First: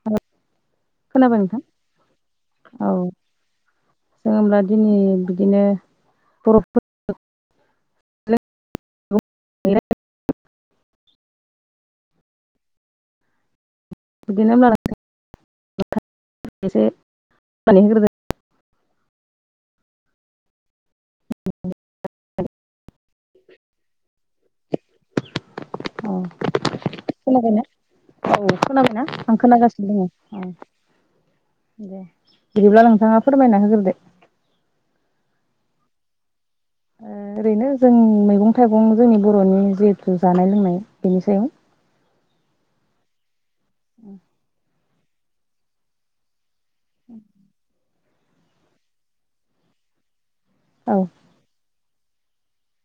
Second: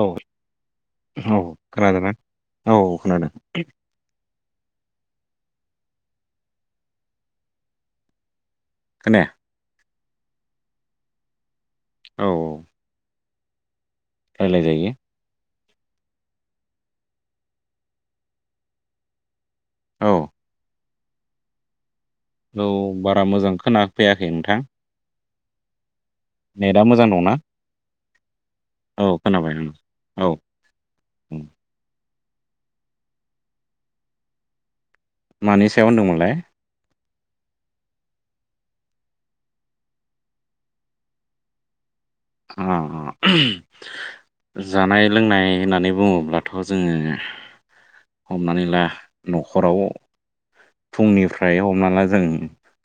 औ। खोनाबाय औ नोंथां खोनादोंना औ खोनादों। जोंनि बिदिनो बर'फोर खोनाया औ बिदिनो रायलाय होमब्ला जायो। [unintelligible] होग्रोदो औ [inaudible] औ बारा मोजां खोना फैयाखै नोंथां। अ नेटआ मोजां दंना खोनाबायना औ खोनाबायना औ आं खोनाबाय ओं खोनागासिनो औ दङ। उम दे बिदिब्ला नोंथाङा फोरमायना होग्रोदो। मानि सायाव होनदोंमोनलाय? ओ। ओरैनो जों मैगं थाइगं जोंनि बर'नि जिहेथु जानाय लोंनाय बेनि सायाव। अ-अ [inaudible] जानाय लोंनाय होननानै बुङोब्लाथ' जोङो। हमनानै ला न'खराव औ फुंनिफ्राय हमना ला जों।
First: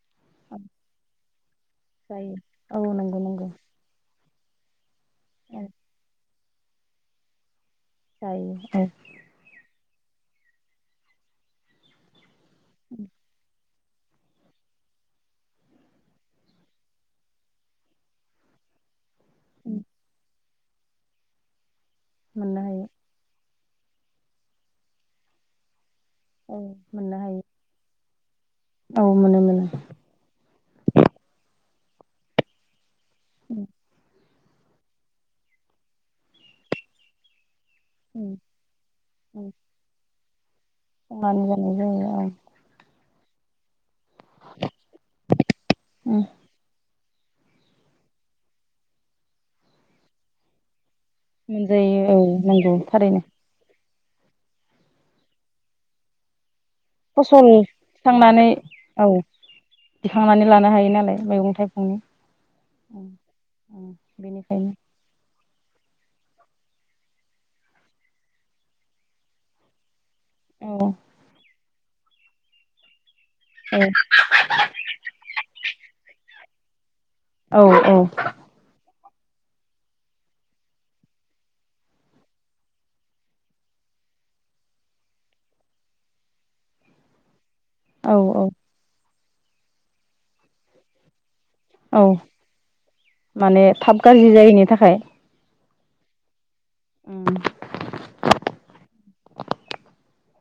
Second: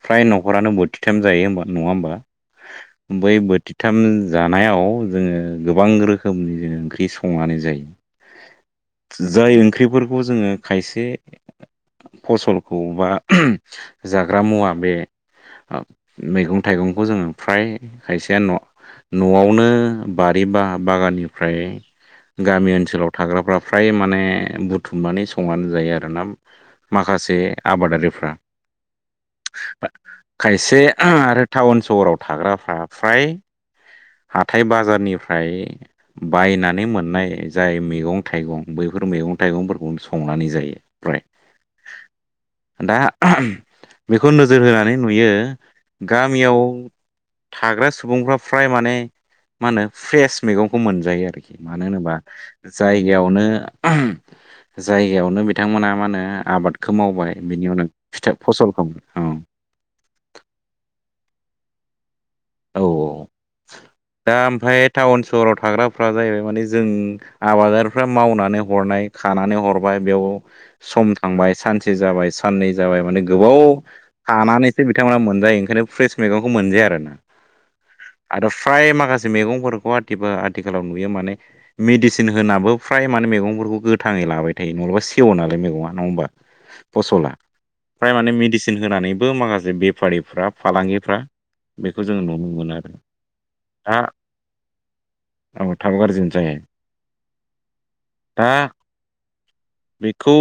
फ्राय न'खरानो बोथिथाम जायो होमबा नङा होमबा जायो औ नंगौ बै नंगौ बोथिथाम। जानायाव जोङो औ गोबां रोखोमनि जों ओंख्रि संनानै जायो। जायो औ। जाय ओंख्रिफोरखौ जोङो खायसे फसलखौ बा जाग्रा मुवा बे मैगं थाइगंखौ जोङो फ्राय खायसेया न' न'आवनो बारि बा बागाननिफ्राय मोननो गामि हायो ओनसोलाव थाग्राफ्रा फ्राय माने बुथुमनानै संनानै जायो आरोना औ मोननो माखासे हायो आबादारिफ्रा। औ मोनो मोनो खायसे आरो टाउन सहराव थाग्राफ्रा फ्राय हाथाय बाजारनिफ्राय बायनानै मोननाय जाय मैगं-थाइगं बैफोर मैगं-थाइगंफोरखौ संनानै जायो। फ्राय [unintelligible] जानाय जायो औ। दा बेखौ नोजोर होनानै नुयो औ गामियाव। थाग्रा सुबुंफ्रा फ्राय माने मा होनो फ्रेस मैगंखौ मोनो। जायो आरोखि मानो मोनजायो होनोबा औ नंगौ थारैनो जायगायावनो। जायगायावनो बिथांमोना मा होनो आबाद। फसल थिखांनानै औ दिखांनानै लानो हायो नालाय मैगं-थाइगं औ। औ औ दा बेनिखायनो ओमफ्राय टाउन सहराव। थाग्राफ्रा जाहैबाय माने जों आबादारिफ्रा मावनानै हरनाय खानानै हरबाय। बेयाव औ सम थांबाय सानसे जाबाय साननै जाबाय माने। गोबाव औ हानानैसो बिथांमोना मोनजायो ओंखायनो फ्रेस मैगंखौ मोनजाया आरो। औ आरो फ्राय माखासे। मेगफोरखौ आथिाल आथिखालाव नुयो माने मेडिसिन होनाबो फ्राय माने मैगंफोरखौ गोथाङै। लाबाय थायो नङालाबा सेव नालाय मैगङा नङा होमबा फसला। फ्राय औ औ माने औ मेडिसिन होनानैबो माखासे बेफारिफ्रा फालांगिफ्रा। बेखौ औ जोङो नुनो मोनो आरो माने दा थाब गाज्रि जायैनि थाखाय। औ थाब गाज्रिनो जायो। उम [inaudible] दा [inaudible] बेखौ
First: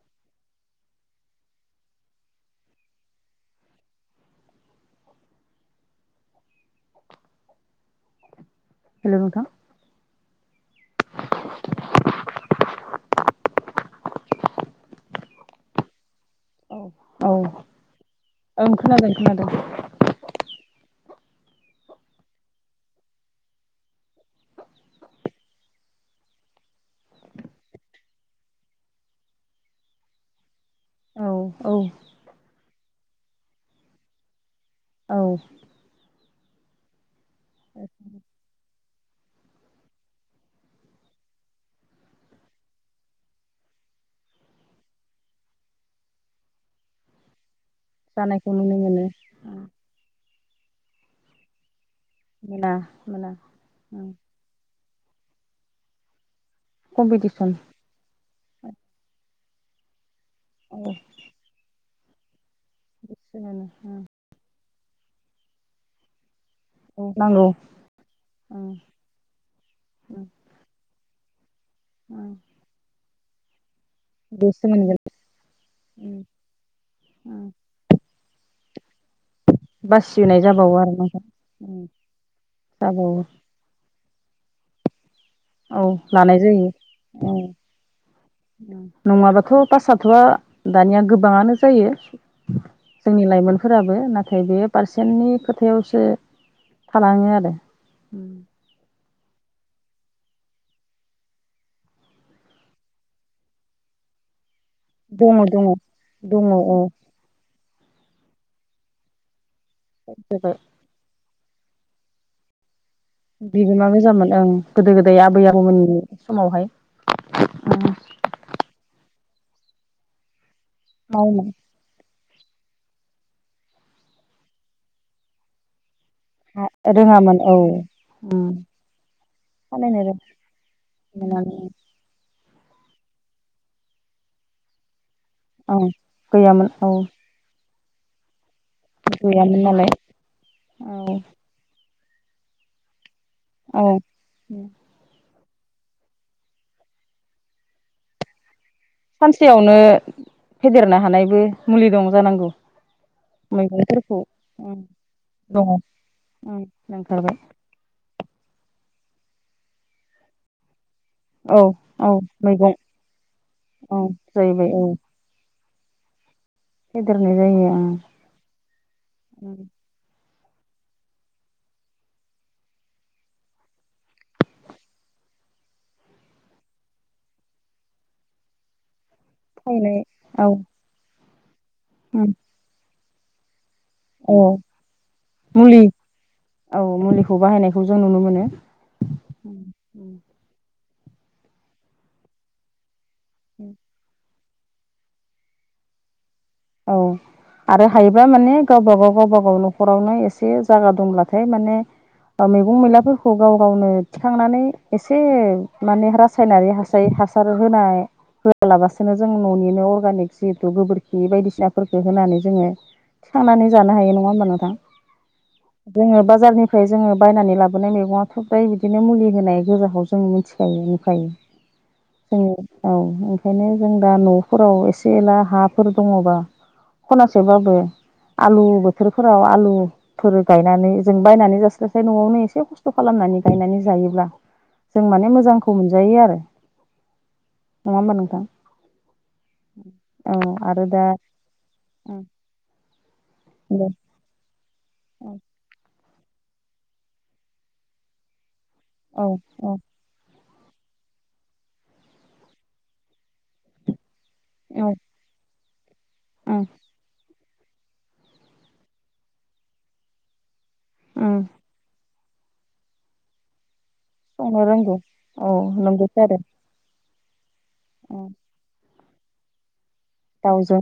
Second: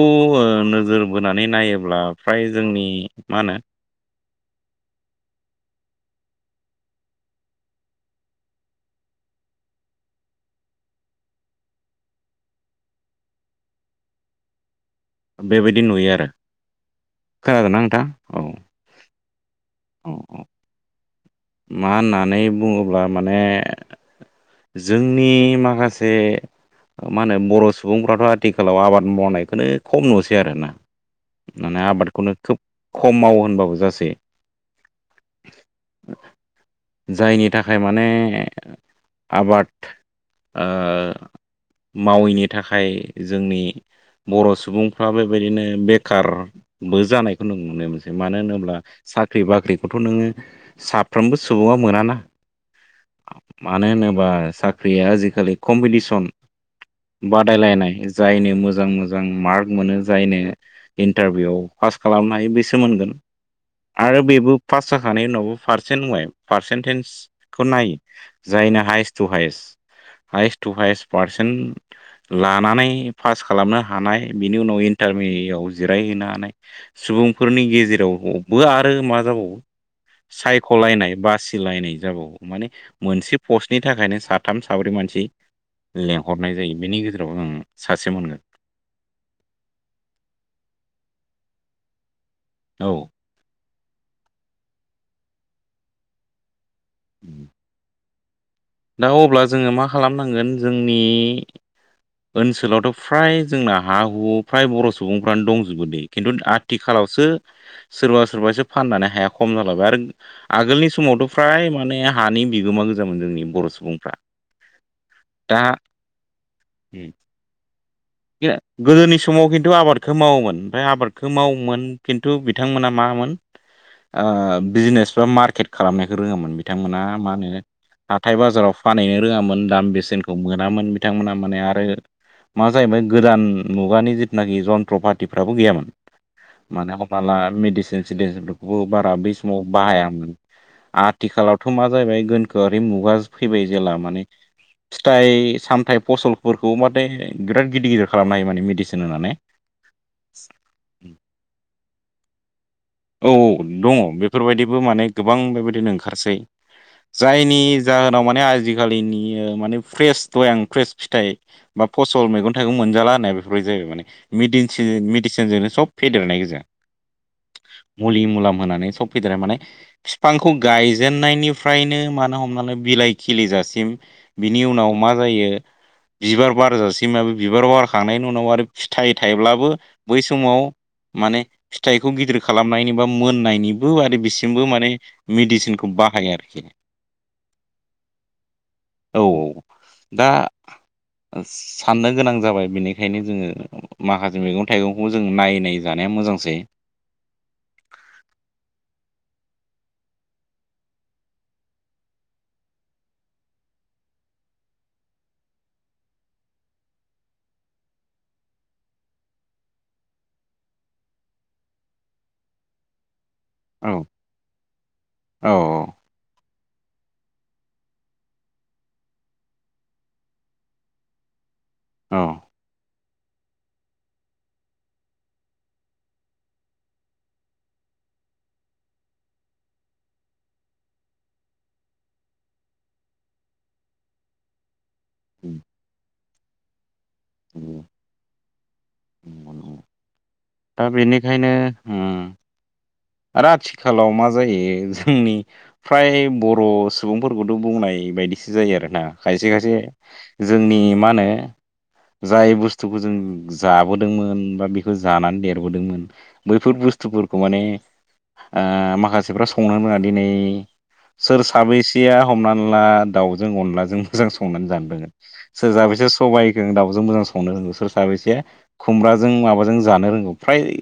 नोजोर बोनानै नायोब्ला फ्राय जोंनि मा होनो। [inaudible] हेलौ नोंथां। बेबायदि नुयो। औ औ खोनादोंना नोंथां औ ओं खोनादों खोनादों। [inaudible] मा होननानै बुङोब्ला माने। जोंनि माखासे मा होनो बर' सुबुंफ्राथ' आथिखालाव आबाद मावनायखौनो खम नुसै आरोना। औ औ माने आबादखौनो खोब खम मावावो होनबाबो जासै। औ जायनि थाखाय माने आबाद मावैनि थाखाय जोंनि बर' सुबुंफ्रा बेबायदिनो बेखार बो जानायखौ नों मो नसै मानो जानायखौ होन्ला नुनो मोनो साख्रि बाख्रिखौथ' नोङो साफ्रोमबो सुबुङा मोना ना। मोना मोना मानो होनोबा साख्रिया आजिखालि कम्पिटिसन कम्पिटिसन बादायलायनाय जायनो मोजां मोजां मार्क मोनो। जायनो इन्टारभिउआव पास खालामनो हायो बेसो मोनगोन आरो बेबो पास जाखानाय उनावबो पारसेन्ट बाय औ नांगौ पार्सेन्टेजखौ नायो जायनो highest to highest highest to highest. Percent लानानै पास खालामनो हा हानाय इनि बेसो उनाव मोनगोन इन्टारभियाव जिरायहैनानै सुबुंफोरनि गेजेरावबो आरो आरो मा जाबावो बासिनाय जाबावो आरो सायख'लायनाय नोंथां उम बासिलायनाय जाबावो माने जाबावो मोनसे पस्टनि थाखायनो साथाम साब्रै मानसि औ लानाय लेंहरनाय जायो बेनि गेजेराव उम आं सासे मोनगोन नङाबाथ' पाससाथ'आ दानिया गोबाङानो जायो औ जोंनि लाइमोन फोराबो नाथाय बे पारसेन्टनि खोथायावसो थालाङो आरो उम दा अब्ला जोङो मा खालामनांगोन जोंनि ओनसोलावथ' फ्राय जोंना हा हु फ्राय बर' दङ सुबुंफ्रानो दङ दंजोबोदि खिन्थु दङ औ आथिखालावसो सोरबा सोरबासो फाननानै हाया खम जालाबाय आरो जाबाय आगोलनि समावथ' फ्राय माने हानि बिगोमा गोजामोन जोंनि बर' बिबोमा सुबुंफ्रा मोजांमोन ओं गोदो गोदाय आबै आबौमोननि समावहाय ओ गोदोनि समाव खिन्थु आबादखौ मावोमोन ओमफ्राय आबादखौ मावोमोन खिन्थु थ बिथांमोना मामोन बिजनेस बा मार्केट खालामनाय। रोङोमोन बिथांमोना मा रोङामोन होनो औ हाथाय उम बाजाराव फानहैनो रोङामोन दाम खामायनो बेसेनखौ मोनामोन बिथांमोना रोङामोन माने आरो मा जाहैबाय गोदान मुगानि जिथनाखि जन्त्रपात फ्राबो ओं गैयामोन गैयामोन औ माने हमनाला मेडिसिन सिडसिन बारा बै गैयामोन समाव नालाय बाहायामोन औ आथिखालावथ मा जाहैबाय गोनखोआरि मुगा फैबाय औ जेला माने फिथाइ सामथायाइ फसलफोरखौ माथे बिराद गिदिर गदिर खालामनो हायो माने सानसेयावनो फेदेरनो हानायबो मुलि दं जानांगौ। औ औ दङ मैगंफोरखौ बेफोरबायदिबो उम माने गोबां दङ बेबायदिनो ओंखारसै। उम ओंखारबाय जायनि जाहोनाव माने आजिखालिनि माने फ्रेस दय आं फ्रेस फिथाइ औ बा औ फसल मैगं थाइगं मोनजाला होना बेफोरबायदि जायो औ माने जाहैबाय मेदिसिनजोंनो सब फेदेरनाय गोजा बे मुलि मुलाम होनानै सब फेदेरनाय माने उम बिफांखौ गायजेननायनिफ्रायनो मानो हमनााय बिलाइ खिलिजासिम बिनि उनाव मा जा यो बिबार बार बिबार बारखांनायनि उनाव आरो फिथाइ थाइब्लाबो थायनाय बै औ समाव माने फिथाइखौ उम गिदिर खालामनायनि बा मोननायनि आरो औ बिसिमबो माने मुलि मेडिसिनखौ बाहायो आरोखि औ मुलिखौ बाहायनायखौ जों नुनो मोनो औ उम औ उम दा उम साननो गोनां जाबाय बेनिखायनो जोङो माखासे मैगं थाइगंखौ जों नायनाय जानाया मोजांसै। औ आरो हायोबा माने गावबा गाव गावबा गाव नखर नखरावनो एसे जागा दंब्लाथाय माने ओ मैगं मैलाफोरखौ गाव गावनो थिखांनानै एसे माने रासायनारि हासार हासार होनाय होलाबासेनो जों ननिनो अर्गानिक जिहेतु गोबोरखि बायदिसिना नाफोरखौ होनानै जोङो थिखांनानै औ जानो हायो नङा होमबा नोंथां औ जोङो बाजारनि ओमफ्राय जोङो बायनानै लाबोनाय मैगङाथ फ्राय बिदिनो मुलि होनाय गोजाखौ जों मिथिखायो नुखायो औ जों औ ओंखायनो जों दा नफोराव एसे एला हाफोर दंबा खनासेबाबो आलु बोथोरफोराव आलुफोर गायनानै जों बायनानै जास्लायस्लाय नआवनो एसे खस्थ खालाम नानै गायनानै जायोब्ला जों माने मोजांखौ मोनजायो आरो नङा होमबा नोंथां औ औ आरो दा उम आरो आथिखालाव मा जायो जोंनि औ फ्राय बर सुबुंफोरखौथ बुंनाय बायदिसो जायो आरो ना औ खायसे खायसे औ जोंनि मा होनो जाय बुस्थुखौ जों जाबोदों दोंमोन बा बेखौ जानानै देरबोदोंमोन उम बैफोर बुस्थुफोरखौ माने ओ माखासेफ्रा संनो रोङा दिनै उम सोर साबैसेया हमनानै ला दाउजों अनलाजों मोजां संनो संनानै जानो रोंगौ रोङो औ सोर साबैसे नंगौथ' आरो सबाइखौ दाउजों मोजां संनो रोंङो सोर उम साबैसे खुमब्राजों माबाजों जानो रोंगौ फ्राय दाउजों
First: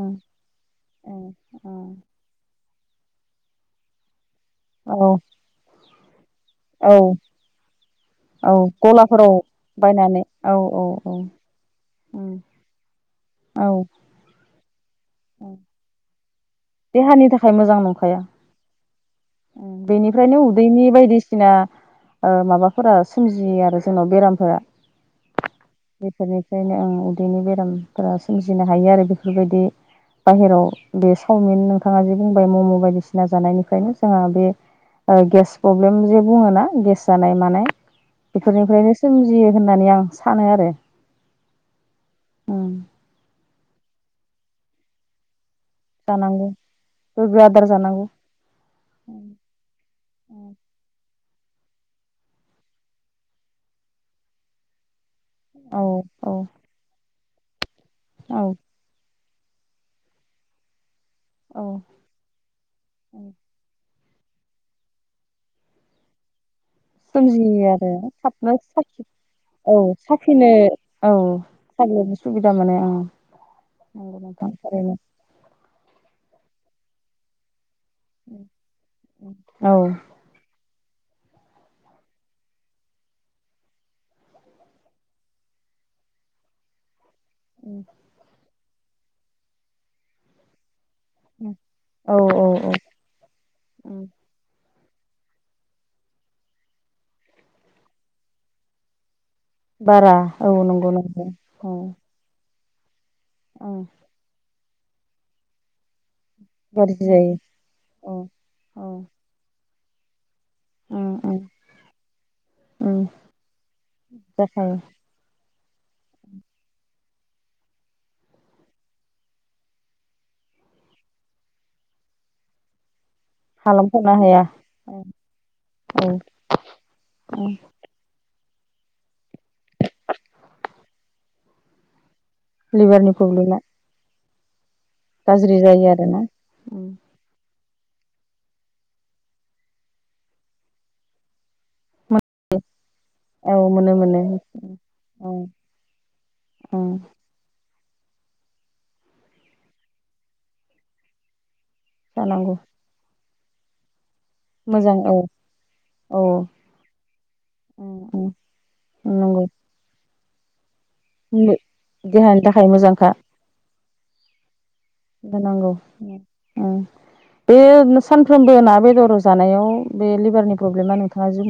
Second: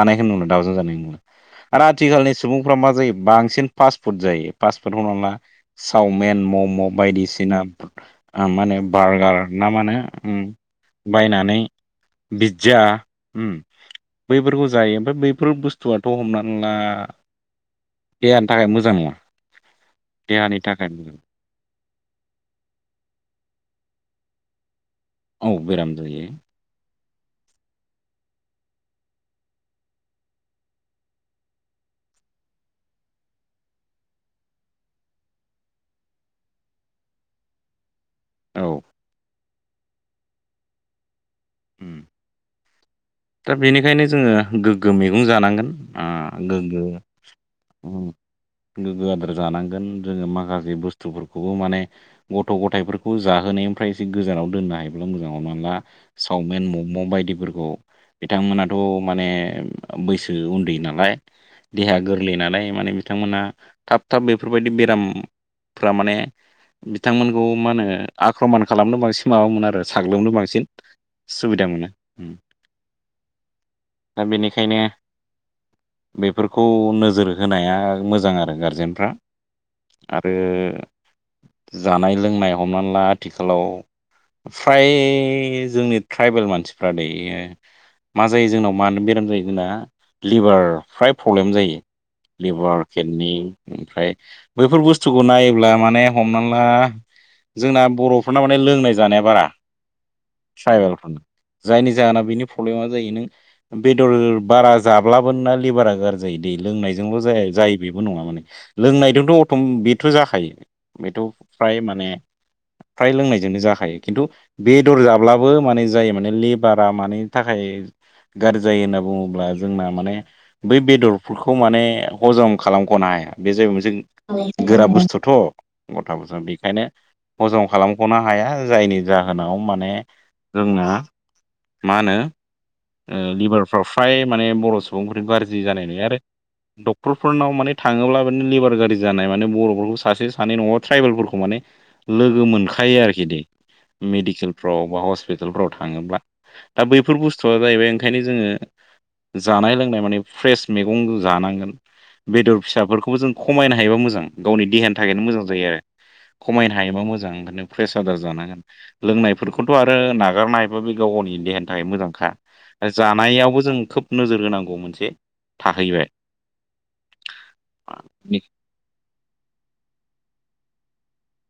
उम नुला दाउजों जानाय नुला उम आरो उम आथिखालनि सुबुंफ्रा मा जायो बांसिन फास्ट फुड जायो फास्ट फुड हमना औ ला चावमिन औ मम बायदिसिना औ माने गलाफोराव बारगार ना मानो बायनानै उम औ औ औ बायनानै उम बिज्जा उम औ बैफोरखौ जायो ओमफ्राय बैफोर बुस्थुआ ट हमनानै ला देहानि थाखाय मोजां नंखाया देहानि थाखाय मोजां नङा उम बेनिफ्रायनो देहानि उदैनि थाखाय मोजां बायदिसिना ओ माबाफोरा सोमजियो आरो जोंनाव बेरामफोरा औ बेराम जायो बेफोरनिफ्रायनो ओं उदैनि बेरामफोरा सोमजिनो हायो आरो बेफोरबायदि बाहेराव बे चावमिन नोंथाङा जे बुंबाय मम' बायदिसिना जानायनिफ्रायनो जोंहा बे ओ गेस प्रब्लेम जे बुङोना गेस जानाय मानाय औ बेफोरनिफ्रायनो सोमजियो होननानै आं सानो आरो उम। उम दा बेनिखायनो जोङो गोग्गो मैगं जानांगोन ओ जानांगौ गोग्गो आदार जानांगौ गोगो आदार जानांगोन जोङो माखासे बुस्थुफोरखौ खौबो माने गथ' गथायफोरखौ जाहोनायनिफ्राय एसे गोजानाव दोननो हायो मोजां हमना ला औ औ सावमिन मम' बायदिफोरखौ औ बिथांमोनाथ' माने ओ बैसो उन्दै नालाय औ देहा गोरलै नालाय माने बिथांमोना थाब थाब बेफोरबायदि बेरामफ्रा माने बिथांमोनखौ मा सोमजियो होनो आरो थाबनो आख्रमान खालामनो साखि बांसिन माबामोन औ आरो साग्लोबनो साखिनो बांसिन औ सुबिदामोन सुबिदा मोनो ओं नंगौ दा नोंथां बेनिखायनो थारैनो बेफोर खौ नोजोर होनाया मोजां औ आरो गारजेनफ्रा आरो जानाय लोंनाय हमनानै ला आथिखालाव फ्राय जोंनि ट्राइबेल मानसिफ्रा दै ओ मा जायो जोंनाव मानो बेराम जायो जोंना लिभार फ्राय प्रब्लेम जायो औ औ लेबार केटनि औ ओमफ्राय बैफोर बुस्थु स्थुखौ नायोब्ला माने हमना ला जोंना बर'फोरना माने लोंनाय जानाया बारा बारा औ नंगौ ट्राइबेलफोरनो नंगौ औ जायनि जाहोना बेनि प्रब्लेमा जायो नों बेदर बारा जाब्लाबो ना लिभारा गाज्रि जायो दै लोंनायजोंल' जाया जायो बेबो नङा माने औ लोंनायजोंथ' अट' बेथ' जाखायो। उम बेथ' उम फ्राय माने उम फ्राय लोंनायजोंनो जाखायो। खिन्थु जाखायो बेदर जाब्लाबो दाबो माने जायो माने लेबारा माने थाखाय गाज्रि जायो होनना बुङोब्ला जोंना माने बै बेदरफोरखौ माने ह जम खालामखनो हाया। बे जाहैबाय मोनसे खालामख'नो हाया गोरा औ बुस्थुथ' गथ'फोर बेखायनो हजम खालामखनो हाया। जायनि जाहोनाव माने जोंना मा होनो लिभारनि प्रब्लेमा लिभारफ्राव फ्राय माने बर' सुबुंफोर गाज्रि जानाय जायो नङा आरो आरोना डक्टरफोरनाव माने थाङोब्ला माने लेबार गाज्रि जानाय माने बर'फोरखौ सासे सानै नङाबा ट्राइबेलफोरखौ माने लोगो मोनखायो आरोखि औ मोनो मोनो मेडिकेलफ्राव बा औ हस्पिटालफ्राव थाङोब्ला औ दा बै जाहैबाय ओंखायनो जोङो जानाय लोंनाय माने फ्रेस मैगं जानांगोन। जानांगौ बेदर फिसाफोरखौबो जों खमायनो हायोबा मोजां गावनि देहानि मोजां औ थाखायनो मोजां जायो आरो। औ खमायनो हायोबा मोजां ओंखायनो प्रेसार जानो हाया आदार जानांगोन नंगौ लोंनायफोरखौथ' आरो नाग हागारनो हायोबा बे गाव गावनि देहानि थाखाय मोजांखा देहानि थाखाय मोजांखा जानायावबो जों खोब नोजोर होनांगौमोन। होनांगौ बे सानफ्रोमबो ना बेदर जानायाव बे लिभारनि प्रब्लेमा नोंथाङा जु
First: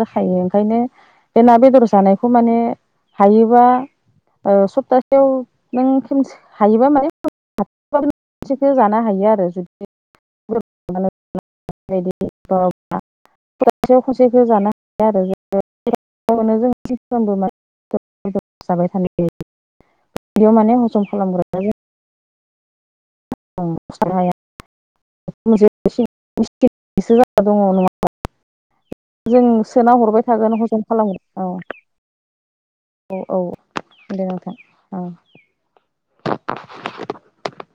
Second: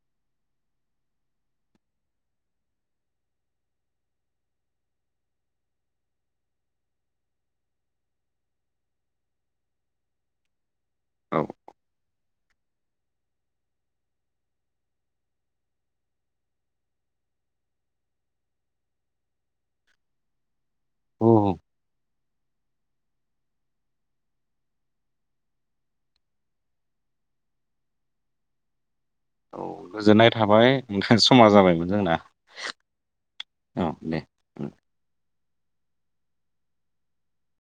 जाखायो ओंखायनो बे ना बेदर जानायखौ माने हायोबा सप्तासेयाव नों खसे हायोबा माने हाथखौ [unintelligible] जानो हायो आरो जुदि औ [unintelligible] सेयाव खनसेखौ जानो हाया आरोनो जों थि खालामबो जाबाय [unintelligible] माने हजम खालामग्रा औ जों [unintelligible] मोनसेसो जा दङ नङा [unintelligible] जों सोना हरबाय गोजोननाय थागोन थाबाय हजम नोंथां, खालामबाय औ समा जाबायमोन जोंना औ औ दे नोंथां औ [inaudible]